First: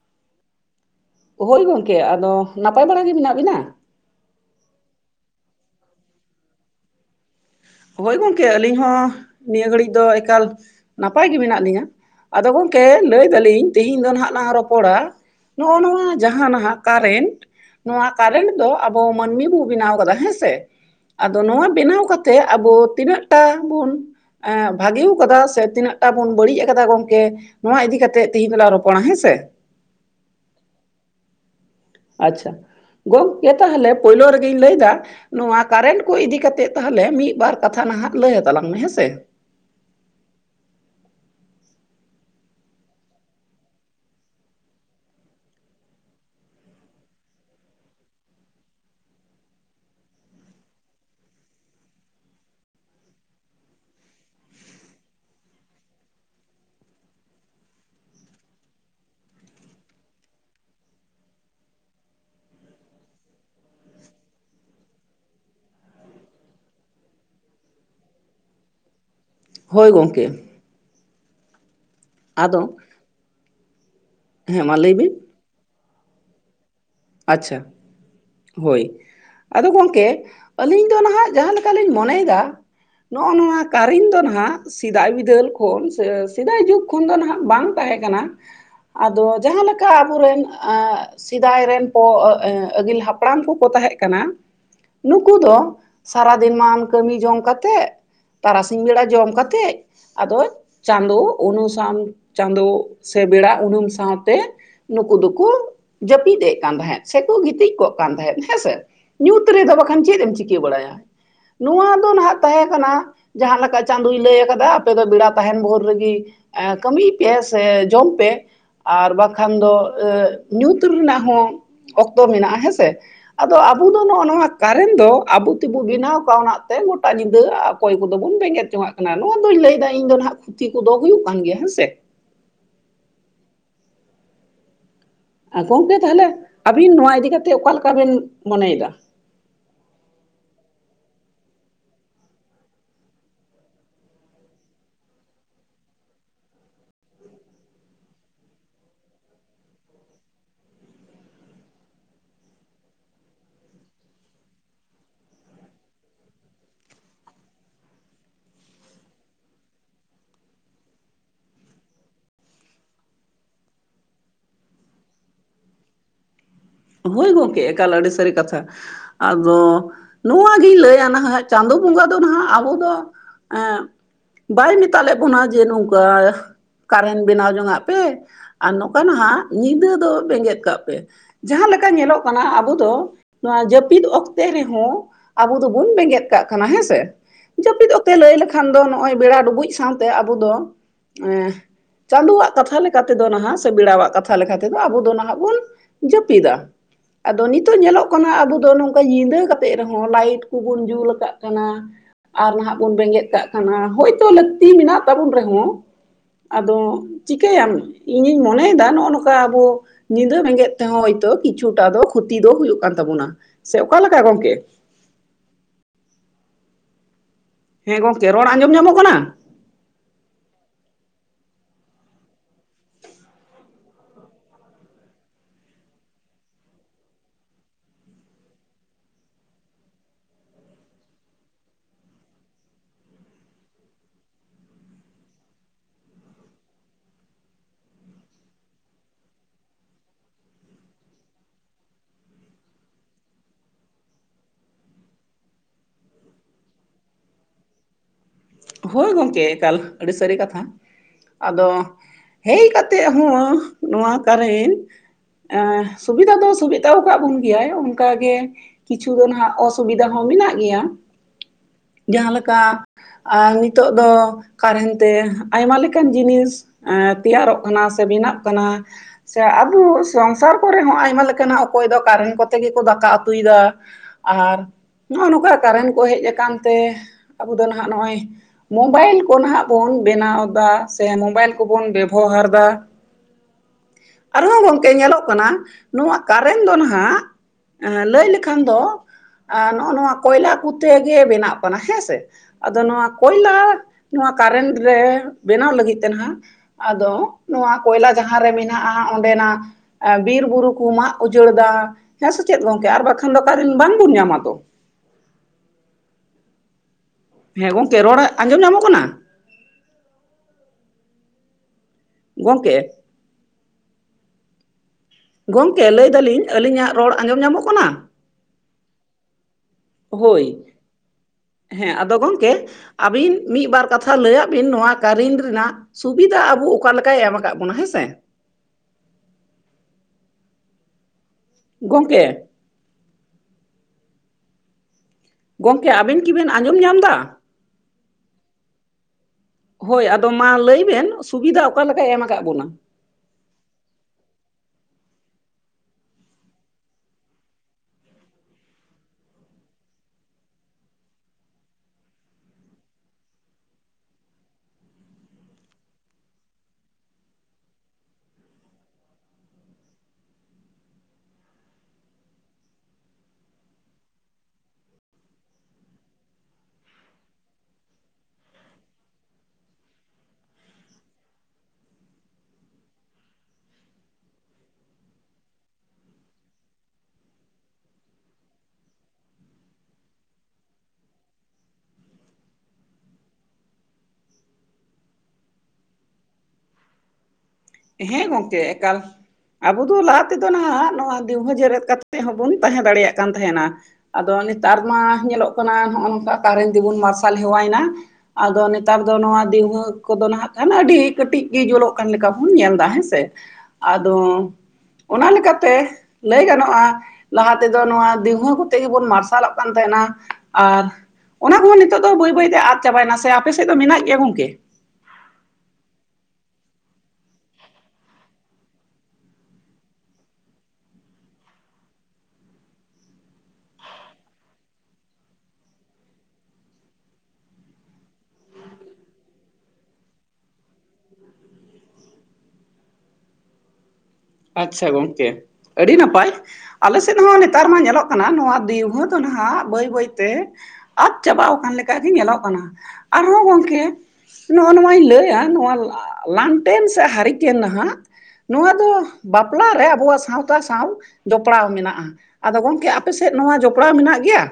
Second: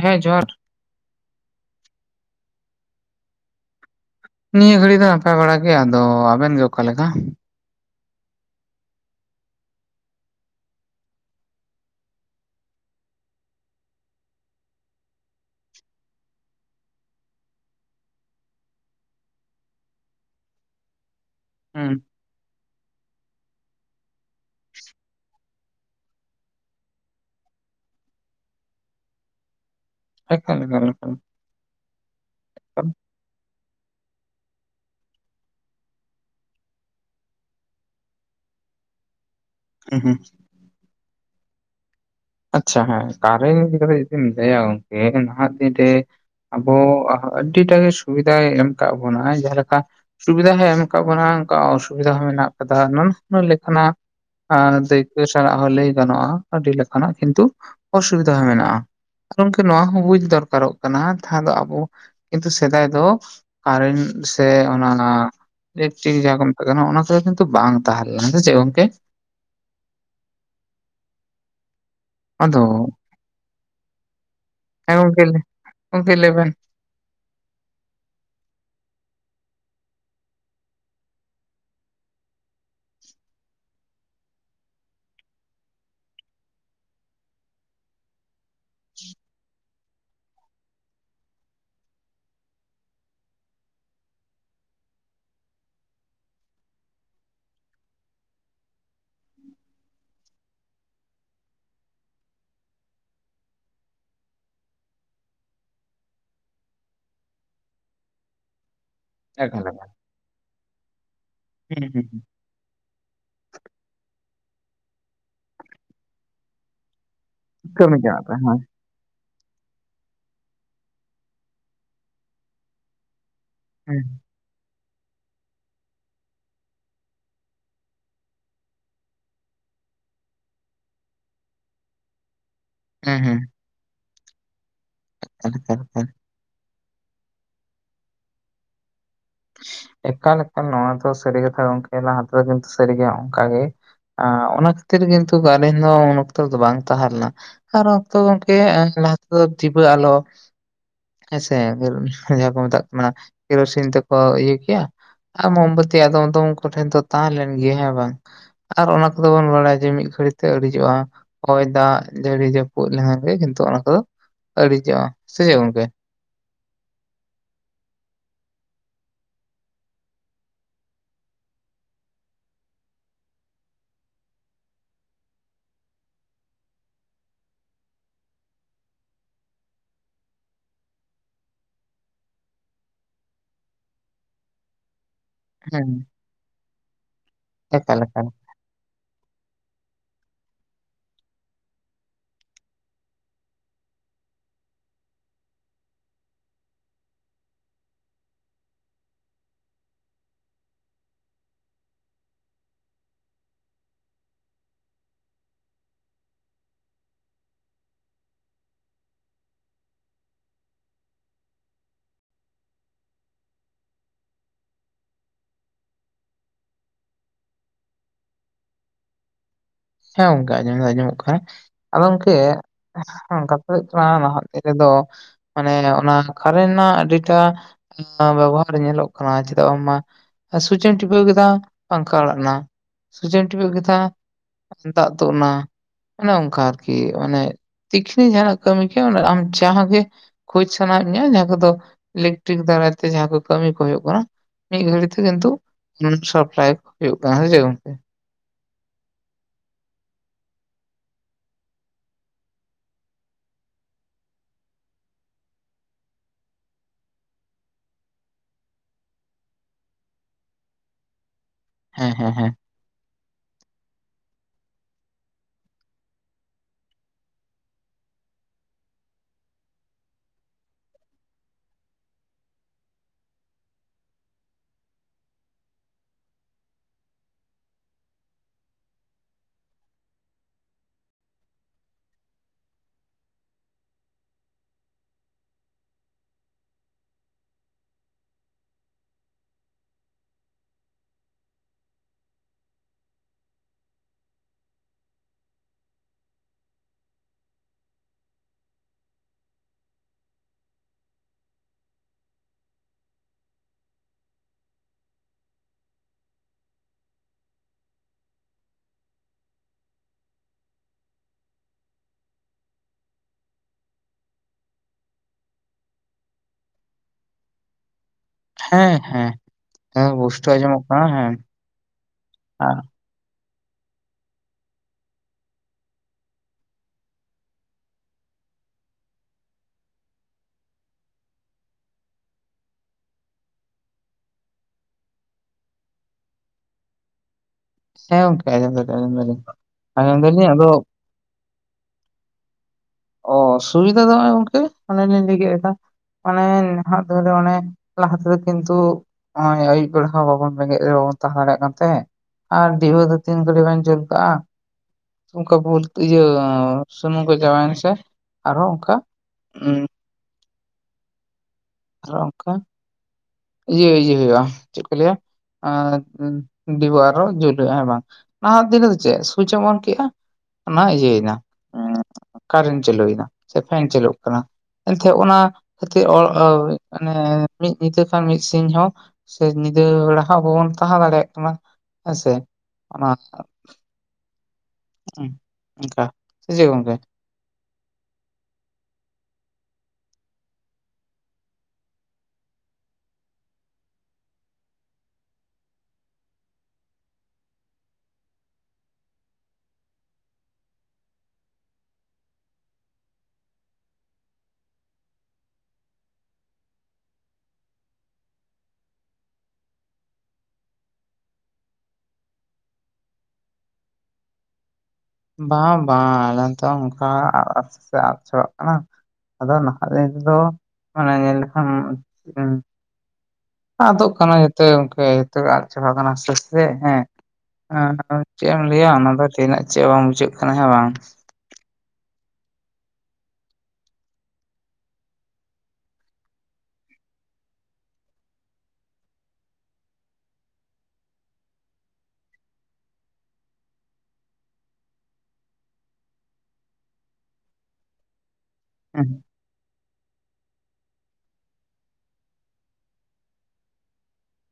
ᱦᱮᱸ ᱡᱚᱦᱟᱨ, ᱦᱳᱭ ᱜᱚᱝᱠᱮ ᱟᱫᱚ ᱱᱟᱯᱟᱭ ᱵᱟᱲᱟ ᱜᱮ ᱢᱮᱱᱟᱜ ᱵᱤᱱᱟ? ᱱᱤᱭᱟᱹ ᱜᱷᱟᱲᱤᱡ ᱫᱚ ᱱᱟᱯᱟᱭ ᱵᱟᱲᱟ ᱜᱮ ᱟᱫᱚ ᱟᱵᱮᱱ ᱜᱮ ᱚᱠᱟᱞᱮᱠᱟ? ᱦᱳᱭ ᱜᱚᱝᱠᱮ ᱟᱹᱞᱤᱧ ᱦᱚᱸ ᱱᱤᱭᱟᱹ ᱜᱷᱟᱹᱲᱤᱡ ᱫᱚ ᱮᱠᱟᱞ ᱱᱟᱯᱟᱭ ᱜᱮ ᱢᱮᱱᱟᱜ ᱞᱤᱧᱟᱹ ᱟᱫᱚ ᱜᱚᱝᱠᱮ ᱞᱟᱹᱭ ᱫᱟᱞᱤᱧ ᱛᱮᱦᱤᱧ ᱫᱚ ᱱᱟᱦᱟᱜ ᱞᱟᱝ ᱨᱚᱯᱚᱲᱟ ᱱᱚᱜᱼᱚ ᱱᱚᱣᱟ ᱡᱟᱦᱟᱸ ᱱᱟᱦᱟᱜ ᱠᱟᱨᱮᱱᱴ ᱱᱚᱣᱟ ᱠᱟᱨᱮᱱᱴ ᱫᱚ ᱟᱵᱚ ᱢᱟᱹᱱᱢᱤ ᱵᱚ ᱵᱮᱱᱟᱣ ᱠᱟᱫᱟ ᱦᱮᱸᱥᱮ ᱟᱫᱚ ᱱᱚᱣᱟ ᱦᱩᱸ ᱵᱮᱱᱟᱣ ᱠᱟᱛᱮ ᱟᱵᱚ ᱛᱤᱱᱟᱹᱜ ᱴᱟ ᱵᱚᱱ, ᱟᱸ ᱵᱷᱟᱜᱤᱣ ᱟᱠᱟᱫᱟ ᱥᱮ ᱛᱤᱱᱟᱹᱜ ᱴᱟᱜ ᱵᱚᱱ ᱵᱟᱹᱲᱤᱡ ᱟᱠᱟᱫᱟ ᱜᱚᱝᱠᱮ ᱱᱚᱶᱟ ᱤᱫᱤ ᱠᱟᱛᱮᱜ ᱛᱮᱦᱤᱧ ᱫᱚᱞᱟᱝ ᱨᱚᱯᱚᱲᱟ ᱦᱮᱸ ᱥᱮ, ᱮᱠᱟᱞ ᱮᱠᱟᱞ ᱮᱠᱟᱞ ᱟᱪᱪᱷᱟ ᱮᱠᱟᱞ ᱜᱚᱝᱠᱮ ᱛᱟᱦᱚᱞᱮ ᱯᱳᱭᱞᱳ ᱨᱮᱜᱮᱧ ᱞᱟᱹᱭ ᱮᱫᱟ ᱱᱚᱶᱟ ᱠᱟᱨᱮᱱᱴ ᱠᱚ ᱤᱫᱤ ᱠᱟᱛᱮ ᱛᱟᱦᱚᱞᱮ ᱢᱤᱫᱵᱟᱨ ᱠᱟᱛᱷᱟ ᱱᱟᱦᱟᱜ ᱞᱟᱹᱭ ᱦᱟᱛᱟᱞᱟᱝ ᱢᱮ ᱦᱮᱸᱥᱮ ᱦᱮᱸ ᱦᱩᱸ ᱟᱪᱪᱷᱟ ᱦᱮᱸ ᱠᱟᱨᱮᱱᱴ ᱤᱫᱤ ᱠᱟᱛᱮ ᱡᱩᱫᱤᱢ ᱞᱟᱹᱭᱟ ᱜᱚᱝᱠᱮ ᱱᱟᱦᱟᱜ ᱫᱤᱱ ᱨᱮ ᱟᱵᱚ [unintelligible] ᱟᱹᱰᱤᱴᱟᱜ ᱜᱮ ᱥᱩᱵᱤᱫᱷᱟᱭ ᱮᱢ ᱟᱠᱟᱫ ᱵᱚᱱᱟᱭ ᱡᱟᱦᱟᱸ ᱞᱮᱠᱟ ᱥᱩᱵᱤᱫᱷᱟ ᱦᱚᱸᱭ ᱮᱢ ᱟᱠᱟᱫ ᱵᱚᱱᱟ ᱚᱱᱠᱟ ᱚᱥᱩᱵᱤᱫᱷᱟ ᱦᱚᱸ ᱢᱮᱱᱟᱜ ᱟᱠᱟᱫᱟ ᱱᱩᱱ.. ᱱᱩᱱᱟᱹᱜ ᱞᱮᱠᱟᱱᱟᱜ ᱟᱨ ᱫᱟᱹᱭᱠᱟᱹ ᱥᱟᱞᱟᱜ ᱦᱚᱸ ᱞᱟᱹᱭ ᱜᱟᱱᱚᱜᱼᱟ ᱟᱹᱰᱤ ᱞᱮᱠᱟᱱᱟᱜ ᱠᱤᱱᱛᱩ ᱚᱥᱩᱵᱤᱫᱷᱟ ᱦᱚᱸ ᱢᱮᱱᱟᱜᱼᱟ ᱜᱚᱝᱠᱮ ᱱᱚᱣᱟ ᱦᱚᱸ ᱵᱩᱡᱽ ᱫᱚᱨᱠᱟᱨᱚᱜ ᱠᱟᱱᱟ ᱛᱟᱦ ᱫᱚ ᱟᱵᱚ ᱠᱤᱱᱛᱩ ᱥᱮᱫᱟᱭ ᱫᱚ ᱠᱟᱨᱮᱱᱴ ᱥᱮ ᱚᱱᱟ ᱱᱟᱦᱟᱸᱜ ᱤᱞᱮᱠᱴᱨᱤᱠ ᱡᱟᱸᱦᱟ ᱠᱚ ᱢᱮᱛᱟᱜ ᱠᱟᱱᱟ ᱚᱱᱟ ᱠᱚᱫᱚ ᱠᱤᱱᱛᱩ ᱵᱟᱝ ᱛᱟᱦᱮᱸ ᱞᱮᱱᱟ ᱥᱮ ᱪᱮᱫ ᱜᱚᱝᱠᱮ ᱦᱳᱭ ᱜᱚᱢᱠᱮ ᱟᱫᱚ ᱢᱟ ᱞᱟᱹᱭ ᱦᱮᱸ ᱵᱤᱱ ᱜᱚᱝᱠᱮ ᱞᱟ. ᱜᱚᱢᱠᱮ ᱞᱟ. ᱭ ᱵᱤᱱ ᱟᱪᱪᱷᱟ ᱦᱳᱭ ᱟᱫᱚ ᱜᱚᱢᱠᱮ ᱟᱹᱞᱤᱧ ᱫᱚ ᱱᱟᱦᱟᱸᱜ ᱡᱟᱦᱟᱸ ᱞᱮᱠᱟᱞᱤᱧ ᱢᱚᱱᱮᱭᱮᱫᱟ ᱱᱚᱜᱼᱚ ᱱᱚᱣᱟ ᱠᱟᱨᱤᱧ ᱫᱚ ᱱᱟᱦᱟᱸᱜ ᱥᱮᱫᱟᱭ ᱵᱤᱫᱟᱹᱞ ᱠᱷᱚᱱ ᱥᱮ ᱥᱮᱫᱟᱭ ᱡᱩᱜᱽ ᱠᱷᱚᱱ ᱫᱚ ᱱᱟᱦᱟᱸᱜ ᱵᱟᱝ ᱛᱟᱦᱮᱸ ᱠᱟᱱᱟ ᱟᱫᱚ ᱡᱟᱦᱟᱸᱞᱮᱠᱟ ᱟᱵᱚᱨᱮᱱ ᱟᱸ ᱥᱮᱫᱟᱭ ᱨᱮᱱ ᱚ... ᱚ... ᱟᱹᱜᱤᱞ ᱦᱟᱯᱲᱟᱢ ᱠᱚᱠᱚ ᱛᱟᱦᱮᱸᱫ ᱠᱟᱱᱟ ᱱᱩᱠᱩ ᱫᱚ ᱥᱟᱨᱟᱫᱤᱱ ᱢᱟᱢ ᱠᱟᱹᱢᱤ ᱡᱚᱝ ᱠᱟᱛᱮᱫ ᱛᱟᱨᱟᱥᱤᱧ ᱵᱮᱲᱟ ᱡᱚᱢ ᱠᱟᱛᱮᱫ ᱟᱫᱚ ᱪᱟᱸᱫᱚ ᱩᱱᱩ ᱥᱟᱶ ᱪᱟᱸᱫᱚ ᱥᱮ ᱵᱮᱲᱟ ᱩᱱᱩᱢ ᱥᱟᱶᱛᱮ ᱱᱩᱠᱩ ᱫᱚ ᱠᱚ ᱡᱟᱹᱯᱤᱫ ᱮᱫ ᱠᱟᱱ ᱛᱟᱦᱮᱸᱫ ᱥᱮ ᱠᱚ ᱜᱤᱛᱤᱡ ᱠᱚᱜ ᱠᱟᱱ ᱛᱟᱦᱮᱸᱫ ᱦᱮᱸᱥᱮ ᱧᱩᱛ ᱮᱠᱟᱞ ᱨᱮᱫᱚ ᱮᱠᱟᱞ ᱵᱟᱠᱷᱟᱱ ᱪᱮᱫ ᱮᱢ ᱪᱤᱠᱟᱹ ᱵᱟᱲᱟᱭᱟ ᱦᱩᱸ ᱱᱚᱣᱟ ᱦᱩᱸ ᱫᱚ ᱱᱟᱦᱟᱸᱜ ᱛᱟᱦᱮᱸ ᱠᱟᱱᱟ ᱡᱟᱦᱟᱸ ᱞᱮᱠᱟ ᱪᱟᱸᱫᱳᱭ ᱞᱟᱹᱭ ᱟᱠᱟᱫᱟ ᱟᱯᱮ ᱫᱚ ᱵᱮᱲᱟ ᱛᱟᱦᱮᱱ ᱵᱷᱚᱨ ᱨᱮ ᱜᱤ ᱮᱸ ᱠᱟᱹᱢᱤ ᱯᱮ ᱥᱮ ᱦᱩᱸ ᱠᱟᱹᱢᱤ ᱡᱚᱢ ᱪᱟᱞᱟᱜ ᱛᱟᱦᱮᱸ ᱯᱮ ᱦᱳᱭ᱾ ᱟᱨ ᱵᱟᱝᱠᱷᱟᱱ ᱫᱚ ᱧᱩᱛ ᱨᱮᱱᱟᱜ ᱦᱚᱸ ᱚᱠᱛᱚ ᱢᱮᱱᱟᱜᱼᱟ ᱦᱮᱸᱥᱮ ᱟᱫᱚ ᱟᱵᱩ ᱦᱩᱸ ᱫᱚ ᱱᱚᱜᱼᱚ ᱱᱚᱶᱟ ᱠᱟᱨᱮᱱᱴ ᱫᱚ ᱟᱵᱚ ᱛᱮᱵᱚ ᱵᱮᱱᱟᱣ ᱟᱠᱟᱫ ᱚᱱᱟ ᱛᱮ ᱜᱚᱴᱟ ᱧᱤᱫᱟᱹ ᱚᱠᱚᱭ ᱠᱚᱫᱚ ᱵᱚᱱ ᱵᱮᱸᱜᱮᱫ ᱡᱚᱝᱟᱜ ᱠᱟᱱᱟ ᱠᱟᱱᱟ, ᱱᱚᱣᱟ ᱫᱚᱧ ᱞᱟᱹᱭᱫᱟ ᱤᱧ ᱫᱚ ᱱᱟᱦᱟᱜ ᱠᱷᱩᱛᱤ ᱠᱚ ᱫᱚ ᱦᱩᱭᱩᱜ ᱠᱟᱱ ᱜᱮᱭᱟ ᱦᱮᱸ ᱥᱮ ᱦᱮᱸ ᱦᱮᱸ ᱮᱠᱟᱞ ᱮᱠᱟᱞ ᱜᱚᱝᱠᱮ ᱛᱟᱦᱚᱞᱮ ᱟᱵᱤᱱ ᱱᱚᱶᱟ ᱤᱫᱤ ᱠᱟᱛᱮ ᱚᱠᱟ ᱞᱮᱠᱟ ᱵᱤᱱ ᱢᱚᱱᱮ ᱮᱫᱟ ᱮᱠᱟᱞ ᱮᱠᱟᱞ ᱱᱚᱣᱟ ᱫᱚ ᱥᱟᱹᱨᱤ ᱠᱟᱛᱷᱟ ᱜᱚᱝᱠᱮ ᱞᱟᱦᱟ ᱛᱮᱫᱚ ᱠᱤᱱᱛᱩ ᱥᱟᱹᱨᱤ ᱜᱮ ᱚᱱᱠᱟ ᱜᱮ ᱟᱸ ᱚᱱᱟ ᱠᱷᱟᱹᱛᱤᱨ ᱜᱤ ᱠᱤᱱᱛᱩ ᱠᱟᱨᱮᱱᱴ ᱫᱚ ᱩᱱ ᱚᱠᱛᱚ ᱫᱚ ᱵᱟᱝ ᱛᱟᱦᱮᱸ ᱞᱮᱱᱟ ᱟᱨ ᱦᱚᱸ ᱛᱚ ᱜᱚᱢᱠᱮ ᱞᱟᱦᱟ ᱛᱮᱫᱚ ᱰᱤᱵᱟᱹ ᱟᱞᱳᱠ ᱦᱮᱸᱥᱮ ᱯᱷᱤᱨ ᱡᱟᱦᱟᱸ ᱠᱚ ᱢᱮᱛᱟᱜ ᱠᱟᱱᱟ ᱠᱟᱱᱟ ᱠᱮᱨᱳᱥᱤᱱ ᱛᱮᱠ ᱠᱳ ᱤᱭᱟᱹ ᱠᱮᱭᱟ ᱟ ᱢᱳᱢᱵᱟᱛᱤ ᱟᱫᱚᱢ ᱟᱫᱚᱢ ᱠᱚᱴᱷᱮᱱ ᱫᱚ ᱛᱟᱦᱮᱸ ᱞᱮᱱ ᱜᱮ ᱦᱮᱸ ᱵᱟᱝ ᱟᱨ ᱚᱱᱟ ᱠᱚᱫᱚ ᱵᱚᱱ ᱵᱟᱲᱟᱭ ᱡᱮ ᱢᱤᱫ ᱜᱷᱟᱹᱲᱤᱡ ᱛᱮ ᱤᱲᱤᱡᱚᱜᱼᱟ ᱦᱚᱭ ᱫᱟᱜ ᱡᱟᱹᱲᱤ ᱡᱟᱹᱯᱩᱫ ᱞᱮᱠᱷᱟᱱ ᱜᱮ ᱠᱤᱱᱛᱩ ᱚᱱᱟ ᱠᱚᱫᱚ ᱟᱹᱲᱤᱡᱚᱜᱼᱟ ᱥᱮ ᱪᱮᱫ ᱜᱚᱝᱠᱮ ᱦᱚᱭ ᱜᱚᱝᱠᱤ ᱮᱠᱟᱞ ᱟᱹᱰᱤ ᱥᱟᱹᱨᱤ ᱠᱟᱛᱷᱟ ᱟᱫᱚ ᱱᱚᱣᱟᱜᱤᱧ ᱞᱟᱹᱭᱟ ᱱᱟᱦᱟᱜ ᱪᱟᱸᱫᱳ ᱵᱚᱸᱜᱟ ᱫᱚ ᱱᱟᱦᱟᱜ ᱟᱵᱚ ᱫᱚ ᱮᱸ ᱵᱟᱭ ᱢᱮᱛᱟ ᱞᱮᱫ ᱵᱚᱱᱟ ᱡᱮ ᱱᱚᱝᱠᱟ ᱠᱟᱨᱮᱱ ᱵᱮᱱᱟᱣ ᱡᱚᱝᱟᱜ ᱯᱮ ᱟᱨ ᱱᱚᱝ ᱠᱟ ᱱᱟᱦᱟᱜ ᱧᱤᱫᱟᱹ ᱫᱚ ᱵᱮᱸᱜᱮᱫ ᱠᱟᱜ ᱯᱮ᱾ ᱡᱟᱦᱟᱸ ᱞᱮᱠᱟ ᱧᱮᱞᱚᱜ ᱠᱟᱱᱟ ᱟᱵᱚ ᱫᱚ ᱱᱚᱣᱟ ᱡᱟᱹᱯᱤᱫ ᱚᱠᱛᱮ ᱨᱮ ᱦᱚᱸ ᱾ ᱟᱵᱚ ᱦᱮᱸ ᱫᱚᱵᱚᱱ ᱵᱮᱸᱜᱮᱫ ᱠᱟᱜ ᱠᱟᱱᱟ ᱦᱮᱸᱥᱮ ᱡᱟᱹᱯᱤᱫ ᱮᱠᱟᱞ ᱚᱠᱛᱮ ᱮᱠᱟᱞ ᱞᱟᱹᱭ [unintelligible] ᱠᱷᱟᱱ ᱫᱚ ᱱᱚᱜᱼᱚᱭ ᱵᱮᱲᱟ ᱰᱩᱵᱩᱡ ᱥᱟᱶᱛᱮ ᱟᱵᱚ ᱫᱚ ᱮ ᱪᱟᱸᱫᱳ ᱣᱟᱜ ᱠᱟᱛᱷᱟ ᱞᱮᱠᱟ ᱛᱮ ᱫᱚ ᱱᱟᱦᱟᱜ ᱥᱮ ᱵᱮᱲᱟ ᱣᱟᱜ ᱠᱟᱛᱷᱟ ᱞᱮᱠᱟᱛᱮ ᱫᱚ ᱟᱵᱚ ᱫᱚ ᱱᱟᱦᱟᱜ ᱵᱚᱱ ᱡᱟᱯᱤᱫ-ᱟ ᱟᱫᱚ ᱱᱤᱛᱚᱜ ᱧᱮᱞᱚᱜ ᱠᱟᱱᱟ ᱟᱵᱚ ᱫᱚ ᱱᱚᱝ ᱠᱟ ᱧᱤᱫᱟᱹ ᱠᱟᱛᱮᱜ ᱨᱮ ᱦᱚᱸ ᱞᱟᱭᱤᱴ ᱠᱚᱵᱚᱱ ᱡᱩᱞ ᱠᱟᱜ ᱠᱟᱱᱟ᱾ ᱟᱨ ᱱᱟᱦᱟᱜ ᱵᱚᱱ ᱵᱮᱸᱜᱮᱫ ᱠᱟᱜ ᱠᱟᱱᱟ ᱦᱳᱭ ᱛᱚ ᱞᱟᱹᱠᱛᱤ ᱢᱮᱱᱟᱜ ᱛᱟᱵᱚᱱ ᱨᱮ ᱦᱚᱸ ᱟᱫᱚ ᱪᱤᱠᱟᱹᱭᱟᱢ ᱤᱧ ᱤᱧ ᱢᱚᱱᱮ ᱭᱮᱫᱟ ᱱᱚᱜᱼᱚ ᱱᱚᱝᱠᱟ ᱟᱵᱚ ᱧᱤᱫᱟᱹ ᱵᱮᱸᱜᱮᱫ ᱛᱮ ᱦᱚᱸ ᱦᱚᱭᱛᱳ ᱠᱤᱪᱷᱩ ᱴᱟ ᱫᱚ ᱠᱷᱚᱛᱤ ᱫᱚ ᱦᱳᱭᱳᱜ ᱠᱟᱱ ᱛᱟᱵᱚᱱᱟ ᱥᱮ ᱚᱠᱟ ᱞᱮᱠᱟ ᱜᱚᱝᱠᱮ ᱦᱮᱸ ᱜᱚᱝᱠᱮ ᱨᱚᱲ ᱟᱸᱡᱚᱢ ᱧᱟᱢᱚᱜ ᱠᱟᱱᱟ᱾ ᱦᱮᱸ ᱜᱚᱝᱠᱮ ᱟᱸᱡᱚᱢ ᱫᱚ ᱟᱸᱡᱚ ᱢᱚᱜ ᱠᱟᱱᱟ᱾ ᱟᱫᱚ ᱜᱚᱝᱠᱮ ᱠᱟᱛᱷᱟ ᱦᱩᱭᱩᱜ ᱠᱟᱱᱟ᱾ ᱱᱟᱦᱟᱜ [unintelligible] ᱨᱮ ᱫᱚ ᱢᱟᱱᱮ ᱚᱱᱟ ᱠᱟᱨᱮᱱ ᱨᱮᱱᱟᱜ ᱟᱹᱰᱤᱴᱟ ᱵᱮ ᱵᱚᱦᱟᱨ ᱧᱮᱞᱚᱜ ᱠᱟᱱᱟ ᱪᱮᱫᱟᱜ ᱵᱟᱝ ᱢᱟ ᱥᱩᱡᱮᱱ ᱴᱤᱯᱤᱣ ᱠᱮᱫᱟ ᱯᱟᱝᱠᱷᱟ ᱚᱲᱟᱜ ᱮᱱᱟ ᱥᱩᱡᱮᱱ ᱴᱤᱯᱟᱹ ᱠᱮᱫᱟ ᱫᱟᱜ ᱛᱳᱫ ᱱᱟ᱾ ᱚᱱᱮ ᱚᱱᱠᱟ ᱟᱨᱠᱤ ᱢᱟᱱᱮ ᱛᱤᱠᱱᱤ ᱡᱟᱦᱟᱸᱱᱟᱜ ᱠᱟᱹᱢᱤ ᱠᱮ ᱟᱢ ᱡᱟᱦᱟᱸᱜ ᱜᱮ ᱠᱷᱳᱡᱽ ᱥᱟᱱᱟ ᱭᱮᱫ ᱢᱮᱭᱟ ᱚᱱᱟ ᱠᱚ ᱫᱚ ᱤᱞᱮᱠᱴᱨᱤᱠ ᱫᱟᱨᱟᱭ ᱛᱮ ᱡᱟᱦᱟᱸ ᱠᱚ ᱠᱟᱹᱢᱤ ᱠᱚ ᱦᱩᱭᱩᱜ ᱠᱟᱱᱟ᱾ ᱢᱤᱫ ᱜᱷᱲᱤᱡ ᱛᱮ ᱠᱤᱱᱛᱩ ᱥᱟᱯᱞᱟᱭ ᱦᱩᱭᱩᱜ ᱠᱟᱱᱟ ᱜᱚᱝᱠᱮ᱾ ᱦᱳᱭ ᱜᱚᱝᱠᱮ ᱮᱠᱟᱞ ᱟᱹᱰᱤ ᱥᱟᱹᱨᱤ ᱠᱟᱛᱷᱟ᱾ ᱟᱫᱚ ᱦᱮᱭ ᱠᱟᱛᱮᱫ ᱦᱚᱸ ᱱᱚᱶᱟ ᱯᱟᱨᱤ ᱮᱸ ᱥᱩᱵᱤᱫᱷᱟ ᱫᱚ ᱥᱩᱵᱤᱫᱷᱟ ᱟᱠᱟᱜ ᱵᱚᱱ ᱜᱮᱭᱟᱭ ᱚᱱᱠᱟ ᱜᱮ ᱠᱤᱪᱷᱩ ᱫᱚ ᱦᱟᱜ ᱚᱥᱩᱵᱤᱫᱷᱟ ᱦᱚᱸ ᱢᱮᱱᱟᱜ ᱜᱮᱭᱟ ᱦᱮᱸ ᱦᱮᱸ ᱦᱮᱸ ᱡᱟᱦᱟᱸᱞᱮᱠᱟ ᱟᱨ ᱱᱤᱛᱚᱜ ᱫᱚ ᱠᱟᱨᱮᱱ ᱛᱮ ᱟᱭᱢᱟ ᱞᱮᱠᱟᱱ ᱡᱤᱱᱤᱥ ᱮᱸᱻ ᱛᱮᱭᱟ ᱨᱚᱜ ᱠᱟᱱᱟ ᱥᱮ ᱵᱮᱱᱟᱜ ᱠᱟᱱᱟ᱾ ᱥᱮ ᱟᱵᱚ ᱥᱚᱝᱥᱟᱨ ᱠᱚᱨᱮ ᱦᱚᱸ ᱟᱭᱢᱟ ᱞᱮᱠᱟ ᱱᱟᱜ ᱚᱠᱚᱭ ᱫᱚ ᱠᱟᱨᱮᱱᱴ ᱠᱚᱛᱮ ᱜᱮ ᱠᱚ ᱫᱟᱠᱟ ᱩᱛᱩᱭ ᱮᱫᱟ᱾ ᱟᱨ ᱱᱚᱜᱼᱱᱚᱝᱠᱟ ᱠᱟᱨᱮᱱ ᱠᱚ ᱦᱮᱡ ᱟᱠᱟᱱ ᱛᱮ ᱟᱵᱚ ᱫᱚ ᱱᱟᱦᱟᱜ ᱱᱚᱜᱚᱭ ᱢᱳᱵᱟᱭᱤᱞ ᱠᱚ ᱱᱟᱦᱟᱜ ᱵᱚᱱ ᱵᱮᱱᱟᱣ ᱫᱟ ᱥᱮ ᱢᱳᱵᱟᱭᱤᱞ ᱠᱚᱵᱚᱱ ᱵᱮᱵᱚᱦᱟᱨᱫᱟ᱾ ᱟᱨ ᱦᱚᱸ ᱜᱚᱝᱠᱮ ᱧᱮᱞᱚᱜ ᱠᱟᱱᱟ ᱱᱚᱣᱟ ᱠᱟᱨᱮᱱ ᱫᱚ ᱱᱟᱦᱟᱜ ᱞᱟᱹᱭ ᱞᱮᱠᱷᱟᱱ ᱫᱚ ᱱᱚᱜᱼᱚ ᱱᱚᱣᱟ ᱠᱚᱭᱞᱟ ᱠᱚ ᱛᱮ ᱜᱮ ᱵᱮᱱᱟᱜ ᱠᱟᱱᱟ ᱦᱮᱸ ᱥᱮ ᱟᱫᱚ ᱱᱚᱣᱟ ᱠᱚᱭᱞᱟ ᱱᱚᱣᱟ ᱠᱟᱨᱮᱱᱴ ᱨᱮ ᱵᱮᱱᱟᱣ ᱞᱟᱹᱜᱤᱫ ᱛᱮ ᱱᱟᱦᱟᱜ ᱟᱫᱚ ᱱᱚᱣᱟ ᱠᱚᱭᱞᱟ ᱡᱟ ᱦᱟᱸ ᱨᱮ ᱢᱮᱱᱟᱜᱼᱟ ᱚᱸᱰᱮᱱᱟᱜ ᱵᱤᱨ ᱵᱩᱨᱩ ᱠᱚ ᱢᱟᱜ ᱩᱡᱟᱹᱲ ᱮᱫᱟ ᱦᱮᱸ ᱥᱮ ᱪᱮᱫ ᱜᱚᱝᱠᱮ ᱟᱨ ᱵᱟ ᱠᱷᱟᱱ ᱫᱚ ᱚᱠᱟ ᱫᱤᱱ ᱵᱟᱝ ᱵᱚᱱ ᱧᱟᱢᱟ ᱛᱚ᱾ ᱦᱮᱸ ᱜᱚᱝᱠᱮ ᱨᱚᱲ ᱟᱸᱡᱚᱢ ᱧᱟᱢᱚᱜ ᱠᱟᱱᱟ᱾ ᱜᱚᱝᱠᱮ ᱜᱚᱝᱠᱮ ᱞᱟᱹᱭ ᱫᱟᱞᱤᱧ ᱟᱹᱞᱤᱧ-ᱟᱜ ᱨᱚᱲ ᱟᱸᱡᱚᱢ ᱧᱟᱢᱚᱜ ᱠᱟᱱᱟ᱾ ᱦᱮᱸ ᱦᱮᱸ ᱦᱮᱸ ᱯᱩᱥᱴᱟᱹ ᱦᱳᱭ ᱟᱸᱡᱚᱢᱚᱜ ᱠᱟᱱᱟ ᱦᱮᱸ ᱦᱮᱸ ᱟᱫᱚ ᱜᱚᱝᱠᱮ ᱟᱸ ᱟᱹᱵᱤᱱ ᱢᱤᱫ ᱵᱟᱨ ᱠᱟᱛᱷᱟ ᱞᱟᱹᱭ ᱟᱜ ᱵᱤᱱ ᱱᱚᱣᱟ ᱠᱟᱨᱮᱱ ᱨᱮᱱᱟᱜ ᱥᱩᱵᱤᱫᱷᱟ ᱟᱵᱚ ᱚᱠᱟ ᱞᱮᱠᱟᱭ ᱮᱢ ᱟᱠᱟᱫ ᱵᱚᱱᱟ ᱦᱮᱸᱥᱮ ᱜᱚᱝᱠᱮ ᱜᱚᱝᱠᱮ ᱟᱵᱤᱱ ᱠᱤᱵᱤᱱ ᱟᱸᱡᱚᱢ ᱧᱟᱢ ᱮᱫᱟ᱾ ᱦᱮᱸ ᱜᱚᱝᱠᱮ ᱟᱡᱚᱢ ᱫᱟᱞᱤᱧ ᱟᱡᱟᱢ ᱫᱟᱞᱤᱧ ᱦᱳᱭ ᱟᱸᱡᱚᱢ ᱟᱫᱚ ᱫᱟᱞᱤᱧ ᱢᱟ ᱞᱟᱹᱭ ᱵᱮᱱ ᱥᱩᱵᱤᱫᱷᱟ ᱚᱠᱟᱞᱮᱠᱟᱭ ᱮᱢ ᱟᱠᱟᱫ ᱵᱚᱱᱟ᱾ ᱚ ᱥᱩᱭ ᱛᱮᱫᱚ ᱜᱚᱝᱠᱮ ᱚᱱᱮᱡᱮᱧ ᱞᱟᱹᱭ ᱠᱮᱫ ᱞᱮᱠᱟ᱾ ᱚᱱᱮ ᱱᱟᱦᱟᱸᱜ ᱫᱤᱱ ᱢᱟᱱᱮ ᱞᱟᱦᱟᱛᱮ ᱠᱤᱱᱛᱩ ᱱᱚᱜ-ᱚᱭ ᱟᱹᱭᱩᱵ ᱵᱮᱲᱟ ᱦᱚᱸ ᱵᱟᱵᱚᱱ ᱵᱮᱸᱜᱮᱫ ᱨᱮ ᱵᱟᱵᱚᱱ ᱛᱟᱦᱮᱸ ᱫᱟᱲᱮᱭᱟᱜ ᱠᱟᱱ ᱛᱟᱦᱮᱸᱫ, ᱟᱨ ᱰᱤᱦᱚ ᱫᱚ ᱛᱤᱱ ᱜᱷᱟᱲᱤ ᱮᱢ ᱡᱳᱞ ᱠᱟᱜᱼᱟ ᱚᱝᱠᱟ ᱵᱩᱞ ᱛᱮ ᱤᱭᱟᱹ ᱥᱩᱱᱩᱢ ᱠᱚ ᱡᱟᱱ ᱥᱮ ᱟᱨᱦᱚᱸ ᱚᱝᱠᱟ ᱩᱸ ᱟᱨᱚ ᱚᱝᱠᱟ ᱤᱭᱟᱹ ᱤᱭᱟᱹ ᱦᱩᱭᱩᱜᱼᱟ, ᱪᱮᱫ ᱠᱚ ᱞᱟᱹᱭᱟ ᱟᱸ ᱰᱤᱵᱟ ᱟᱨᱚ ᱡᱩᱞ ᱦᱩᱭᱩᱜᱼᱟ ᱦᱮᱸ ᱵᱟᱝ ᱱᱟᱦᱟᱸᱜ ᱫᱤᱱ ᱨᱮ ᱫᱚ ᱪᱮᱫ ᱥᱩᱭᱤᱪ ᱮᱢ ᱚᱱ ᱠᱮᱜᱼᱟ, ᱚᱱᱟ ᱤᱭᱟᱹᱭ ᱱᱟ ᱩᱸ᱾ ᱠᱟᱨᱮᱱᱴ ᱪᱟᱹᱞᱩᱭᱮᱱᱟ ᱥᱮ ᱯᱷᱮᱱ ᱪᱟᱹᱞᱩᱜ ᱠᱟᱱᱟ, ᱮᱱᱛᱮ ᱚᱱᱟ ᱠᱷᱟᱹᱛᱤᱨ ᱚ ᱳ ᱚᱱᱮ ᱢᱤᱫ ᱧᱤᱫᱟᱹ ᱠᱷᱟᱱ ᱢᱤᱫ ᱥᱤᱧ ᱦᱚᱸ ᱥᱮ ᱧᱤᱫᱟᱹ ᱵᱮᱲᱟ ᱦᱚᱸ ᱟᱵᱚᱵᱚᱱ ᱛᱟᱦᱮᱸ ᱫᱟᱲᱮᱭᱟᱜ ᱠᱟᱱᱟ ᱦᱮᱸᱥᱮ, ᱚᱱᱟ ᱩᱸᱜᱩ ᱚᱝᱠᱟ ᱥᱮᱪᱮᱫ ᱜᱚᱝᱠᱮ? ᱦᱮᱸ ᱜᱚᱝᱠᱮ ᱮᱠᱟᱞ ᱟᱵᱩ ᱫᱩ ᱞᱟᱦᱟ ᱛᱮᱫᱚ ᱱᱟᱦᱟᱸᱜ ᱱᱚᱣᱟ ᱫᱤᱣᱦᱟᱹ ᱡᱮᱨᱮᱫ ᱠᱟᱛᱮᱫ ᱦᱚᱸᱵᱚᱱ ᱛᱟᱦᱮᱸ ᱫᱟᱲᱮᱭᱟᱜ ᱠᱟᱱ ᱛᱟᱸᱦᱮᱱᱟ, ᱟᱫᱚ ᱱᱮᱛᱟᱨ ᱢᱟ ᱧᱮᱞᱚᱜ ᱠᱟᱱᱟ ᱦᱚᱸᱜᱼᱚ ᱱᱚᱝᱠᱟ ᱠᱟᱨᱮᱱ ᱛᱮᱵᱚᱱ ᱢᱟᱨᱥᱟᱞ ᱦᱮᱣᱟᱹᱭ ᱱᱟ, ᱟᱫᱚ ᱱᱮᱛᱟᱨ ᱫᱚ ᱱᱚᱣᱟ ᱫᱤᱣᱦᱟᱹ ᱠᱚᱫᱚ ᱱᱟᱦᱟᱸᱜ ᱠᱷᱟᱱ ᱟᱹᱰᱤ ᱠᱟᱹᱴᱤᱡ ᱜᱮ ᱡᱩᱞᱚᱜ ᱠᱟᱱ ᱞᱮᱠᱟ ᱧᱮᱞᱫᱟ ᱦᱮᱸᱥᱮ ᱟᱫᱚ ᱚᱱᱟ ᱞᱮᱠᱟᱛᱮ ᱞᱟᱹᱭ ᱜᱟᱱᱚᱜᱼᱟ ᱞᱟᱦᱟ ᱛᱮᱫᱚ ᱱᱚᱣᱟ ᱫᱤᱣᱦᱟᱹ ᱠᱚᱛᱮ ᱜᱮᱵᱚᱱ ᱢᱟᱨᱥᱟᱞᱚᱜ ᱠᱟᱱ ᱛᱟᱸᱦᱮᱱᱟ, ᱟᱨ ᱚᱱᱟ ᱠᱚᱦᱚᱸ ᱱᱤᱛᱚᱜ ᱫᱚ ᱵᱟᱹᱭ ᱵᱟᱹᱭ ᱛᱮ ᱟᱫ ᱪᱟᱵᱟᱭ ᱱᱟ, ᱥᱮ ᱟᱯᱮᱥᱮᱫ ᱫᱚ ᱢᱮᱱᱟᱜ ᱜᱮᱭᱟ ᱜᱚᱝᱠᱮ? ᱵᱟᱝ ᱵᱟᱝ ᱟᱞᱮ ᱱᱚᱛᱮ ᱦᱚᱸ ᱱᱚᱠᱟ ᱟ ᱟᱫ ᱪᱟᱵᱟᱜ ᱠᱟᱱᱟ᱾ ᱟᱫᱚ ᱱᱟᱦᱟᱸᱜ ᱫᱤᱱ ᱫᱚ ᱢᱟᱱᱮ ᱧᱮᱞ ᱞᱮᱠᱷᱟᱱ ᱟᱸ ᱩᱸ ᱟᱫᱚᱜ ᱠᱟᱱᱟ ᱡᱚᱛᱚ ᱜᱮ ᱜᱚᱝᱠᱮ ᱡᱚᱛᱚ ᱜᱮ ᱟᱫ ᱪᱟᱵᱟᱜ ᱠᱟᱱᱟ ᱟᱥᱛᱮ ᱟᱥᱛᱮ ᱦᱮᱸ᱾ ᱟ ᱪᱮᱫ ᱮᱢ ᱞᱟᱹᱭᱟ ᱚᱱᱟ ᱫᱚ ᱛᱤᱱᱟᱹᱜ ᱪᱚ ᱢᱩᱪᱟᱹᱫ ᱠᱟᱱᱟ ᱦᱮᱸ ᱵᱟᱝ? ᱟᱪᱪᱷᱟ ᱜᱚᱝᱠᱮ ᱟᱹᱰᱤ ᱱᱟᱯᱟᱭ᱾ ᱟᱞᱮ ᱥᱮᱫ ᱦᱚᱸ ᱱᱮᱛᱟᱨ ᱢᱟ ᱧᱮᱞᱚᱜ ᱠᱟᱱᱟ ᱱᱚᱣᱟ ᱫᱤᱣᱜᱟᱹ ᱫᱚ ᱱᱟᱦᱟᱸᱜ ᱵᱟᱹᱭ ᱵᱟᱹᱭ ᱛᱮ ᱟᱫ ᱪᱟᱵᱟᱣ ᱟᱠᱟᱱ ᱞᱮᱠᱟ ᱜᱮ ᱧᱮᱞᱚᱜ ᱠᱟᱱᱟ, ᱟᱨᱦᱚᱸ ᱜᱚᱝᱠᱮ ᱱᱚᱜᱼᱚ ᱱᱚᱣᱟᱧ ᱞᱟᱹᱭᱟ ᱱᱚᱣᱟ ᱞᱟᱱᱴᱮᱱ ᱥᱮ ᱦᱟᱹᱨᱤᱠᱮᱱ ᱱᱟᱦᱟᱸᱜ ᱱᱚᱣᱟ ᱫᱚ ᱵᱟᱯᱞᱟ ᱨᱮ ᱟᱵᱩᱣᱟᱜ ᱥᱟᱶᱛᱟ ᱥᱟᱶ ᱡᱚᱯᱲᱟᱣ ᱢᱮᱱᱟᱜᱼᱟ᱾ ᱟᱫᱚ ᱜᱚᱝᱠᱮ ᱟᱯᱮᱥᱮᱫ ᱱᱚᱣᱟ ᱡᱚᱯᱲᱟᱣ ᱢᱮᱱᱟᱜ ᱜᱮᱭᱟ?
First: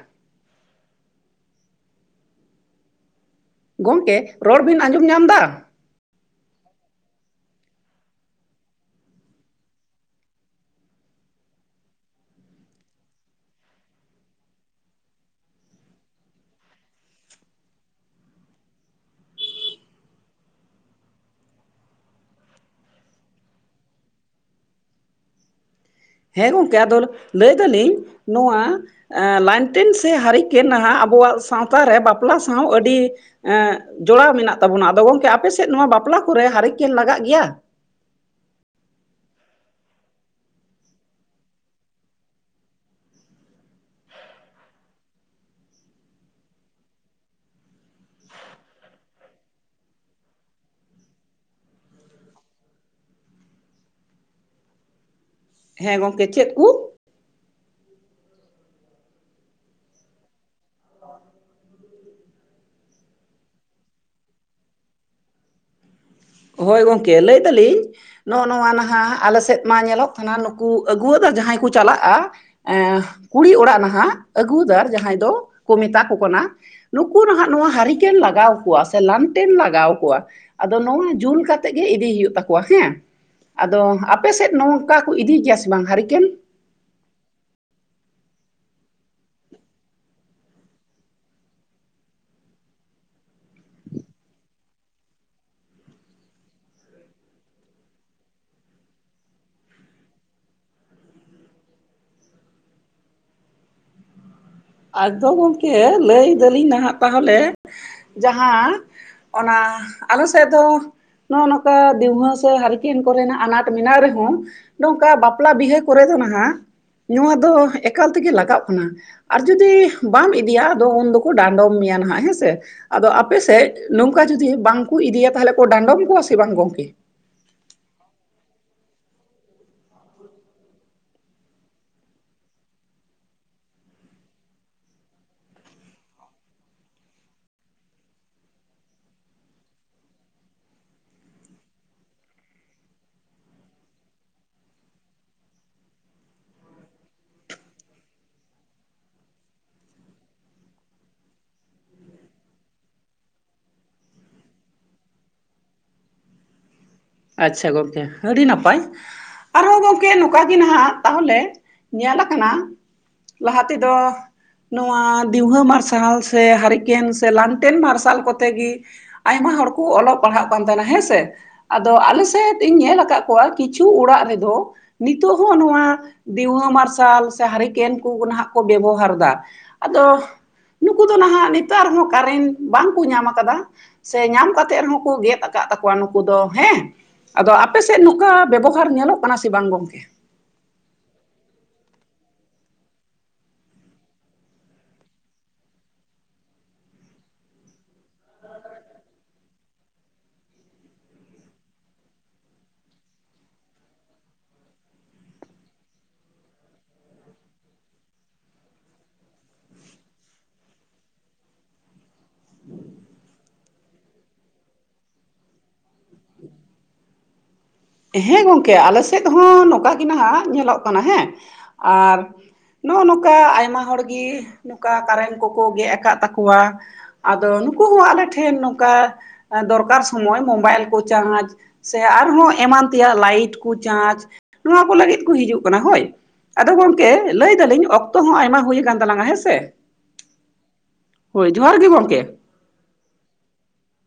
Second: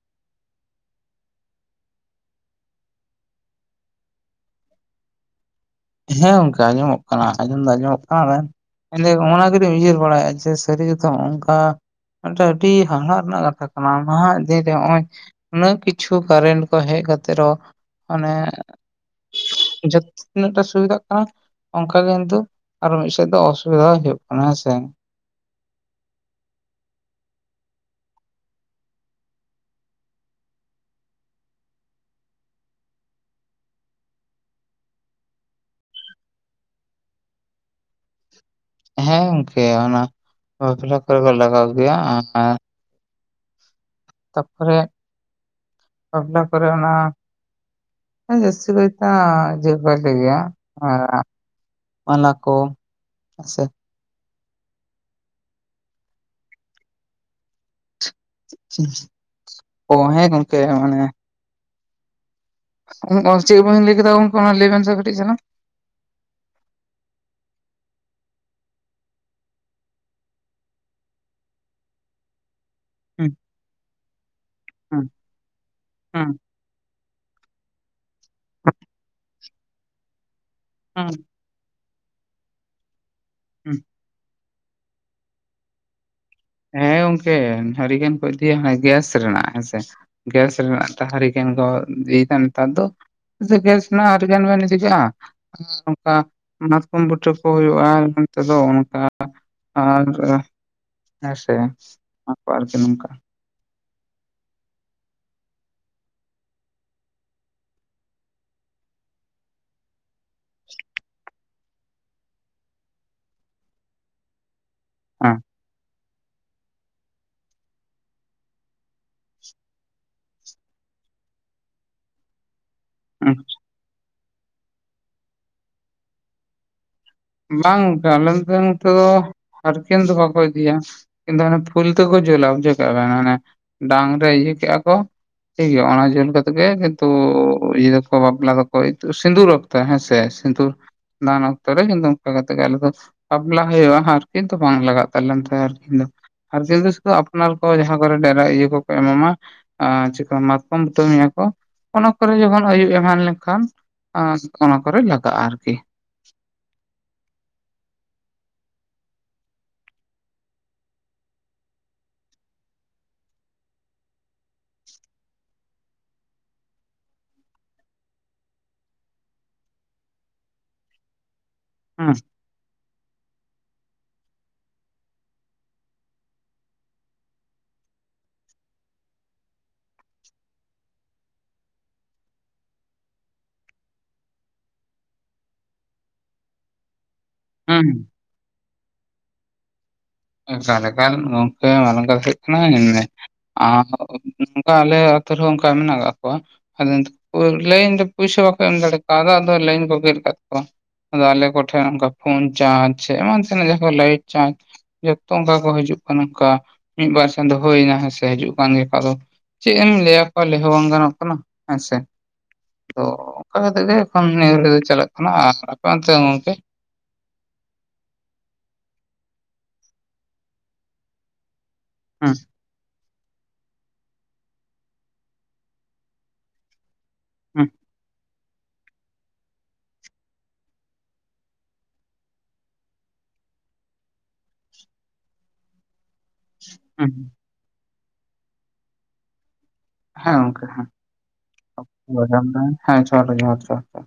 ᱜᱚᱝᱠᱮ, ᱨᱚᱲ ᱵᱤᱱ ᱟᱸᱡᱚᱢ ᱧᱟᱢ ᱫᱟ? ᱦᱮᱸ ᱜᱚᱝᱠᱮ ᱟᱸᱡᱚᱢᱚᱜ ᱠᱟᱱᱟ, ᱟᱸᱡᱚᱢ ᱫᱚ ᱟᱸᱡᱚᱢᱚᱜ ᱠᱟᱱᱟ [unintelligible] ᱢᱮᱱ ᱫᱤᱧ ᱦᱚᱸᱜᱚᱱᱟ ᱜᱮᱫᱚᱧ ᱩᱭᱦᱟᱹᱨ ᱵᱟᱲᱟᱭᱟ ᱡᱮ ᱥᱟᱹᱨᱤ ᱜᱮᱛᱚ ᱚᱝᱠᱟ ᱢᱤᱫᱴᱟᱜ ᱟᱹᱰᱤ ᱦᱟᱦᱟᱲᱟᱜ ᱨᱮᱱᱟᱜ ᱠᱟᱛᱷᱟ ᱠᱟᱱᱟ, ᱱᱟᱦᱟᱸᱜ ᱫᱤᱱ ᱨᱮ ᱱᱚᱜᱼᱚᱭ ᱩᱱᱟᱹᱜ ᱠᱤᱪᱷᱩ ᱠᱟᱨᱮᱱᱴ ᱠᱚ ᱦᱮᱡ ᱠᱟᱛᱮ ᱨᱮᱦᱚ ᱢᱟᱱᱮ ᱡᱷᱚᱛ ᱛᱤᱱᱟᱹᱜᱴᱟ ᱥᱩᱵᱤᱫᱟᱜ ᱠᱟᱱᱟ, ᱚᱝᱠᱟ ᱜᱮ ᱠᱤᱱᱛᱩ ᱟᱨᱚ ᱢᱤᱫ ᱥᱮᱫ ᱫᱚ ᱚᱥᱩᱵᱤᱫᱟ ᱦᱩᱭᱩᱜ ᱠᱟᱱᱟ ᱦᱮᱸᱥᱮ᱾ ᱦᱮᱸ ᱜᱚᱝᱠᱮ ᱟᱫᱚ ᱞᱟᱹᱭ ᱫᱟᱞᱤᱧ ᱱᱚᱣᱟ ᱮᱸ ᱞᱟᱭᱮᱱᱴᱮᱱ ᱥᱮ ᱦᱟᱹᱨᱤᱠᱮᱱ ᱱᱟᱦᱟᱸᱜ ᱟᱵᱚᱣᱟᱜ ᱥᱟᱶᱛᱟ ᱨᱮ ᱵᱟᱯᱞᱟ ᱥᱟᱶ ᱟᱹᱰᱤ ᱮᱸᱜ ᱡᱚᱲᱟᱣ ᱢᱮᱱᱟᱜ ᱛᱟᱵᱚᱱᱟ, ᱟᱫᱚ ᱜᱚᱝᱠᱮ ᱟᱯᱮ ᱥᱮᱫ ᱱᱚᱣᱟ ᱵᱟᱯᱞᱟ ᱠᱚᱨᱮ ᱦᱟᱨᱤᱠᱮᱱ ᱞᱟᱜᱟᱜ ᱜᱮᱭᱟ? ᱦᱮᱸ ᱜᱚᱝᱠᱮ ᱚᱱᱟ ᱵᱟᱯᱞᱟ ᱠᱚᱨᱮ ᱠᱚ ᱞᱟᱜᱟᱣ ᱜᱮᱭᱟ ᱟᱸ ᱛᱟ ᱯᱚᱨᱮ ᱵᱟᱯᱞᱟ ᱠᱚᱨᱮ ᱚᱱᱟ ᱡᱟᱹᱥᱛᱤ ᱠᱟᱭᱛᱮ ᱡᱤᱵᱟ ᱜᱮᱭᱟ ᱟᱨ ᱚᱱᱟ ᱠᱚ ᱦᱮᱸᱥᱮ᱾ ᱦᱮᱸ ᱜᱚᱝᱠᱮ ᱪᱮᱫ ᱠᱩ? ᱚ ᱦᱮᱸ ᱜᱚᱢᱠᱮ ᱦᱚᱜᱚᱭ ᱮ ᱚᱜᱞ ᱪᱮᱫ ᱵᱟᱹᱧ ᱞᱟᱹᱭ ᱠᱮᱫᱟ ᱜᱚᱝᱠᱮ ᱚᱱᱟ ᱞᱟᱭᱵᱮᱱ ᱥᱮ ᱠᱟᱴᱤᱡᱷ ᱪᱟᱞᱟᱝ ᱦᱳᱭ ᱜᱚᱝᱠᱮ ᱞᱟᱹᱭ ᱫᱟᱞᱤᱧ ᱱᱚᱜᱚ ᱱᱚᱣᱟ ᱱᱟᱦᱟᱜ ᱟᱞᱮ ᱥᱮᱫ ᱢᱟ ᱧᱮᱞᱚᱜ ᱠᱟᱱᱟ ᱱᱩᱠᱩ ᱟᱹᱜᱩᱣᱟᱫᱟ ᱡᱟᱦᱟᱸᱭ ᱠᱚ ᱪᱟᱞᱟᱜᱼᱟ ᱮ ᱦᱩᱸ ᱠᱩᱲᱤ ᱚᱲᱟᱜ ᱱᱟᱦᱟᱜ ᱟᱹᱜᱩᱣᱟᱫᱟᱨ ᱦᱩᱸ ᱡᱟᱦᱟᱸᱭ ᱫᱚ ᱠᱚ ᱢᱮᱛᱟ ᱠᱚ ᱦᱩᱸ ᱠᱟᱱᱟ ᱱᱩᱠᱩ ᱱᱟᱦᱟᱜ ᱱᱚᱣᱟ ᱦᱟᱹᱨᱤᱠᱮᱱ ᱞᱟᱜᱟᱣ ᱠᱚᱣᱟ ᱥᱮ ᱞᱟᱱᱴᱮᱱ ᱞᱟᱜᱟᱣ ᱠᱚᱣᱟ ᱟᱫᱚ ᱦᱩᱸ ᱱᱚᱣᱟ ᱛᱩᱞ ᱠᱟᱛᱮ ᱜᱮ ᱤᱫᱤ ᱦᱩᱭᱩᱜ ᱛᱟᱠᱚᱣᱟ ᱦᱮᱸ ᱦᱩᱸ ᱟᱫᱚ ᱟᱯ ᱟᱯᱮᱥᱮᱫ ᱱᱚᱝᱠᱟ ᱠᱚ ᱤᱫᱤ ᱜᱮᱭᱟ ᱥᱮ ᱵᱟᱝ ᱦᱟᱨᱠᱮᱱ ᱦᱮᱸ ᱜᱚᱝᱠᱮ ᱦᱟᱹᱨᱤᱠᱮᱱ ᱠᱚ ᱤᱫᱤᱭᱟ ᱚᱱᱟ ᱜᱮᱥ ᱨᱮᱱᱟᱜ ᱦᱮᱸᱥᱮ ᱜᱮᱥ ᱨᱮᱱᱟᱜ ᱛᱟ ᱦᱟᱨᱤᱠᱮᱱ ᱠᱚ ᱤᱫᱤᱭ ᱫᱟ ᱱᱮᱛᱟᱨ ᱫᱚ ᱥᱮ ᱜᱮᱸᱥ ᱨᱮᱱᱟᱜ ᱦᱟᱨᱤᱠᱮᱱ ᱵᱮᱱ ᱮᱫᱤᱠᱟᱜᱼᱟ᱾ ᱟᱨ ᱚᱱᱠᱟ ᱢᱟᱛᱠᱚᱢ ᱵᱩᱴᱟᱹ ᱠᱚ ᱦᱩᱭᱩᱜᱼᱟ ᱱᱚᱛᱮᱫᱚ ᱚᱱᱠᱟ ᱟᱨ ᱠᱟᱜᱼᱟ ᱦᱮᱸ ᱥᱮ [unintelligible] ᱟᱫᱚ ᱜᱚᱝᱠᱮ ᱞᱟᱹᱭ ᱫᱟᱞᱤᱧ ᱱᱟᱦᱟᱜ ᱛᱟᱦᱚᱞᱮ ᱡᱟᱦᱟᱸ ᱚᱱᱟ ᱟᱞᱮ ᱥᱮᱫ ᱫᱚ ᱱᱚᱜ ᱚ ᱱᱚᱝᱠᱟ ᱫᱤᱣᱦᱟᱹ ᱥᱮ ᱦᱟᱨᱤᱠᱮᱱ ᱠᱚᱨᱮᱱᱟᱜ ᱟᱱᱟᱴ ᱢᱮᱱᱟᱜ ᱨᱮᱦᱚᱸ ᱱᱚᱝᱠᱟ ᱵᱟᱯᱞᱟ ᱵᱤᱦᱟᱹ ᱠᱚᱨᱮ ᱫᱚ ᱱᱟᱦᱟᱜ ᱱᱚᱣᱟ ᱫᱚ ᱮᱠᱟᱞ ᱛᱮᱜᱮ ᱞᱟᱜᱚᱜ ᱠᱟᱱᱟ᱾ ᱟᱨ ᱡᱩᱫᱤ ᱵᱟᱢ ᱤᱫᱤᱭᱟ ᱟᱫᱚ ᱩᱱ ᱫᱚᱠᱚ ᱰᱟᱸᱰᱚᱢ ᱢᱮᱭᱟ ᱱᱟᱦᱟᱜ ᱦᱮᱸᱥᱮ ᱟᱫᱚ ᱦᱮᱸ ᱟᱯᱮᱥᱮᱡ ᱱᱚᱝᱠᱟ ᱡᱩᱚᱫᱤ ᱵᱟᱝᱠᱚ ᱤᱫᱤᱭᱟ ᱛᱟᱦᱚᱞᱮ ᱠᱚ ᱰᱟᱸᱰᱚᱢ ᱠᱚᱣᱟ ᱥᱮ ᱵᱟᱝ ᱜᱚᱝᱠᱮ ᱵᱟᱝ ᱜᱚᱢᱠᱮ ᱟᱞᱮ ᱱᱚᱛᱮ ᱱᱚᱛᱮ ᱫᱚ ᱦᱟᱨᱠᱤᱱ ᱫᱚ ᱵᱟᱠᱚ ᱤᱫᱤᱭᱟ ᱠᱤᱱᱛᱩ ᱟᱱᱮ ᱯᱷᱩᱞᱛᱮ ᱠᱚ ᱡᱩᱞᱟ ᱵᱩᱡᱷᱟᱹᱣ ᱠᱮᱫ-ᱟ ᱵᱮᱱ ᱟᱱᱮ ᱰᱟᱝ ᱨᱮ ᱤᱭᱟᱹ ᱠᱮᱫ-ᱟ ᱠᱚ [unintelligible] ᱴᱷᱤᱠ ᱜᱮᱭᱟ ᱚᱱᱟ ᱡᱩᱞ ᱠᱟᱛᱮᱜᱮ ᱠᱤᱱᱛᱩ ᱤᱭᱟᱹ ᱫᱚᱠᱚ ᱵᱟᱯᱞᱟ ᱫᱚᱠᱚ ᱤᱛᱩᱫ ᱥᱤᱫᱩᱨ ᱟᱠᱟ ᱛᱟ ᱦᱮᱸᱥᱮ ᱥᱤᱫᱩᱨ ᱫᱟᱱ ᱚᱠᱛᱚ ᱨᱮ ᱠᱤᱱᱛᱩ ᱱᱚᱝᱠᱟ ᱠᱟᱛᱮᱜᱮ ᱟᱞᱮ ᱫᱚ ᱵᱟᱯᱞᱟ ᱦᱩᱭᱩᱜᱼᱟ ᱦᱟᱨᱠᱤᱱ ᱛᱚ ᱵᱟᱝ ᱞᱟᱜ ᱛᱟᱞᱮᱱ ᱛᱟᱦᱮᱡ ᱟᱨᱠᱤ ᱦᱟᱨᱠᱤᱱ ᱫᱚ ᱥᱩᱫᱷᱩ ᱟᱯᱱᱟᱨ ᱠᱚ ᱡᱟᱦᱟᱸ ᱠᱚᱨᱮ ᱰᱮᱨᱟ ᱤᱭᱟᱹ ᱠᱚᱠᱚ ᱮᱢᱟᱢᱟ ᱟᱨ ᱪᱤᱠᱟ ᱢᱟᱛᱠᱚᱢᱵᱩᱴᱟᱹ ᱢᱮᱭᱟ ᱠᱚ ᱚᱱᱟ ᱠᱚᱨᱮ ᱡᱚᱠᱷᱚᱱ ᱟᱹᱭᱩᱵ ᱮᱢᱟᱱ ᱞᱮᱱᱠᱷᱟᱱ ᱟᱸᱥ ᱚᱱᱟ ᱠᱚᱨᱮ ᱞᱟᱜᱟᱜᱼᱟ ᱟᱨᱠᱤ ᱟᱪᱪᱷᱟ ᱜᱚᱢᱠᱮ ᱟᱹᱰᱤ ᱱᱟᱯᱟᱭ ᱟᱨᱦᱚᱸ ᱜᱚᱢᱠᱮ ᱱᱚᱝᱠᱟ ᱜᱮ ᱱᱟᱦᱟᱜ ᱛᱟᱦᱚᱞᱮ ᱧᱮᱞ ᱠᱟᱱᱟ ᱞᱟᱦᱟ ᱛᱮᱫᱚ ᱱᱚᱣᱟ ᱫᱤᱣᱦᱟᱹ ᱢᱟᱨᱥᱟᱞ ᱥᱮ ᱦᱟᱹᱨᱠᱮᱱ ᱥᱮ ᱞᱟᱱᱴᱮᱱ ᱢᱟᱨᱥᱟᱞ ᱠᱚᱛᱮ ᱜᱤ ᱟᱭᱢᱟ ᱦᱚᱲᱠᱚ ᱚᱞᱚᱜ ᱯᱟᱲᱦᱟᱜ ᱠᱟᱱ ᱛᱟᱦᱮᱱᱟ ᱦᱮᱸᱥᱮ ᱟᱫᱚ ᱦᱩᱸ ᱟᱞᱮᱥᱮᱫ ᱤᱧ ᱧᱮᱞ ᱟᱠᱟᱫ ᱠᱚᱣᱟ ᱠᱤᱪᱷᱩ ᱚᱲᱟᱜ ᱨᱮᱫᱚ ᱱᱤᱛᱚᱜ ᱦᱚᱸ ᱱᱚᱣᱟ ᱫᱤᱣᱦᱟᱹ ᱢᱟᱨᱥᱟᱞ ᱥᱮ ᱦᱟᱨᱠᱮᱱ ᱠᱚ ᱱᱟᱦᱟᱜ ᱠᱚ ᱵᱮᱵᱚᱦᱟᱨ ᱫᱟ ᱟᱫᱚ ᱱᱩᱠᱩ ᱫᱚ ᱱᱟᱦᱟᱜ ᱱᱮᱛᱟᱨ ᱦᱚᱸ ᱠᱟᱨᱮᱱᱴ ᱵᱟᱝᱠᱚ ᱧᱟᱢ ᱠᱟᱫᱟ ᱥᱮ ᱧᱟᱢ ᱠᱟᱛᱮᱜ ᱨᱮᱦᱚᱸᱠᱚ ᱜᱮᱫ ᱟᱠᱟᱫ ᱛᱟᱠᱚᱣᱟ ᱱᱩᱠᱩ ᱫᱚ ᱦᱮᱸ ᱟᱫᱚ ᱦᱩᱸ ᱟᱯᱮᱥᱮᱫ ᱱᱚᱝᱠᱟ ᱵᱮᱵᱚᱦᱟᱨ ᱧᱮᱞᱚᱜ ᱠᱟᱱᱟ ᱥᱮ ᱵᱟᱝ ᱜᱚᱢᱠᱮ ᱮᱠᱟᱞᱮᱠᱟᱮ ᱜᱚᱢᱠᱮ ᱱᱚᱜ-ᱚ ᱱᱚᱝᱠᱟ ᱠᱟᱹᱴᱤᱡ ᱠᱟᱱᱟ ᱧᱮᱞᱢᱮ [unintelligible] ᱱᱚᱝᱠᱟ ᱟᱞᱮ ᱟᱛᱳ ᱨᱮᱦᱚᱸ ᱚᱱᱠᱟ ᱢᱮᱱᱟᱜ ᱠᱟᱜ ᱠᱚᱣᱟ ᱟᱫᱚ ᱱᱤᱛᱚᱜ ᱠᱚ ᱞᱟᱹᱭᱟ ᱤᱧ ᱫᱚ ᱯᱩᱭᱥᱟᱹ ᱵᱟᱠᱚ ᱮᱢ ᱫᱟᱲᱮ ᱠᱚᱣᱫᱟ ᱟᱫᱚ ᱞᱟᱭᱤᱱ ᱠᱚ ᱜᱮᱫ ᱟᱠᱟᱫ ᱛᱚᱣᱟ ᱟᱫᱚ ᱟᱞᱮ ᱠᱚᱴᱷᱮᱱ ᱚᱱᱠᱟ ᱯᱷᱳᱱ ᱪᱟᱨᱡᱽ ᱮᱢᱟᱱ ᱛᱮᱱᱟᱜ ᱡᱟᱦᱟ ᱠᱚ ᱞᱟᱭᱤᱴ ᱪᱟᱨᱡᱽ ᱡᱚᱛᱚ ᱚᱱᱠᱟ ᱜᱮ ᱠᱚ ᱦᱤᱡᱩᱜ ᱠᱟᱱᱟ ᱚᱱᱠᱟ ᱢᱤᱫᱵᱟᱨ ᱪᱟᱸᱫᱳ ᱦᱳᱭᱱᱟ ᱦᱮᱸᱥᱮ ᱦᱤᱡᱩᱜ ᱠᱟᱱ ᱜᱮᱭᱟ ᱠᱚ ᱟᱫᱚ ᱪᱮᱫ ᱮᱢ ᱞᱟᱹᱭᱟᱠᱚᱣᱟ ᱞᱮᱦᱚᱸ ᱵᱟᱝ ᱜᱟᱱᱚᱜ ᱠᱟᱱᱟ ᱦᱮᱸᱥᱮ ᱛᱚ ᱚᱱᱠᱟ ᱠᱟᱛᱮ ᱜᱮ ᱮᱠᱷᱚᱱ ᱱᱤᱭᱟᱹ ᱜᱷᱟᱲᱤᱡ ᱫᱚ ᱪᱟᱞᱟᱜ ᱠᱟᱱᱟ ᱟᱨ ᱟᱯᱮ ᱚᱱᱛᱮ ᱜᱚᱢᱠᱮ ᱦᱮᱸ ᱜᱚᱢᱠᱮ ᱟᱞᱮ ᱥᱮᱫ ᱦᱚᱸ ᱱᱚᱝᱠᱟ ᱜᱮ, ᱱᱟᱦᱟᱜ ᱧᱮᱞᱚᱜ ᱠᱟᱱᱟ ᱦᱮᱸ, ᱟᱨ ᱦᱮᱸ ᱱᱚᱜᱼᱚ ᱱᱚᱝᱠᱟ ᱟᱭᱢᱟ ᱦᱚᱲᱜᱮ, ᱱᱚᱝᱠᱟ ᱠᱟᱨᱮᱱᱴ ᱠᱚᱠᱚ ᱜᱮᱜ ᱟᱠᱟᱜ ᱛᱟᱠᱚᱶᱟ᱾ ᱟᱫᱚ ᱦᱮᱸ ᱱᱩᱠᱩ ᱦᱚᱸ ᱟᱞᱮᱴᱷᱮ ᱴᱷᱮᱱ ᱱᱚᱝᱠᱟ ᱫᱚᱨᱠᱟᱨ ᱥᱚᱢᱚᱭ, ᱢᱳᱵᱟᱭᱤᱞ ᱠᱚ ᱪᱟᱨᱡᱽ ᱥᱮ ᱟᱨᱦᱚᱸ ᱮᱢᱟᱱ ᱛᱮᱭᱟᱜ ᱞᱟᱭᱤᱴ ᱠᱚ ᱪᱟᱨᱡᱽ, ᱱᱚᱣᱟ ᱠᱚ ᱞᱟᱹᱜᱤᱫ ᱠᱚ ᱦᱤᱡᱩᱜ ᱠᱟᱱᱟ ᱦᱳᱭ᱾ ᱟᱫᱚ ᱜᱚᱝᱠᱮ ᱦᱮᱸ ᱞᱟᱹᱭ ᱫᱟᱞᱤᱧ, ᱚᱠᱛᱚ ᱦᱚᱸ ᱟᱭᱢᱟ ᱦᱳᱭ ᱠᱟᱱ ᱛᱟᱞᱟᱝᱟ ᱦᱮᱸᱥᱮ? ᱦᱮᱸ ᱜᱚᱢᱠᱮ ᱦᱮᱸ, ᱚᱠᱛᱚ ᱜᱚᱝᱠᱮ ᱵᱟᱡᱟᱣᱱᱟ ᱦᱮᱸ ᱡᱚᱦᱟᱨ ᱜᱮ, ᱡᱚᱦᱟᱨ ᱡᱚᱦᱟᱨ᱾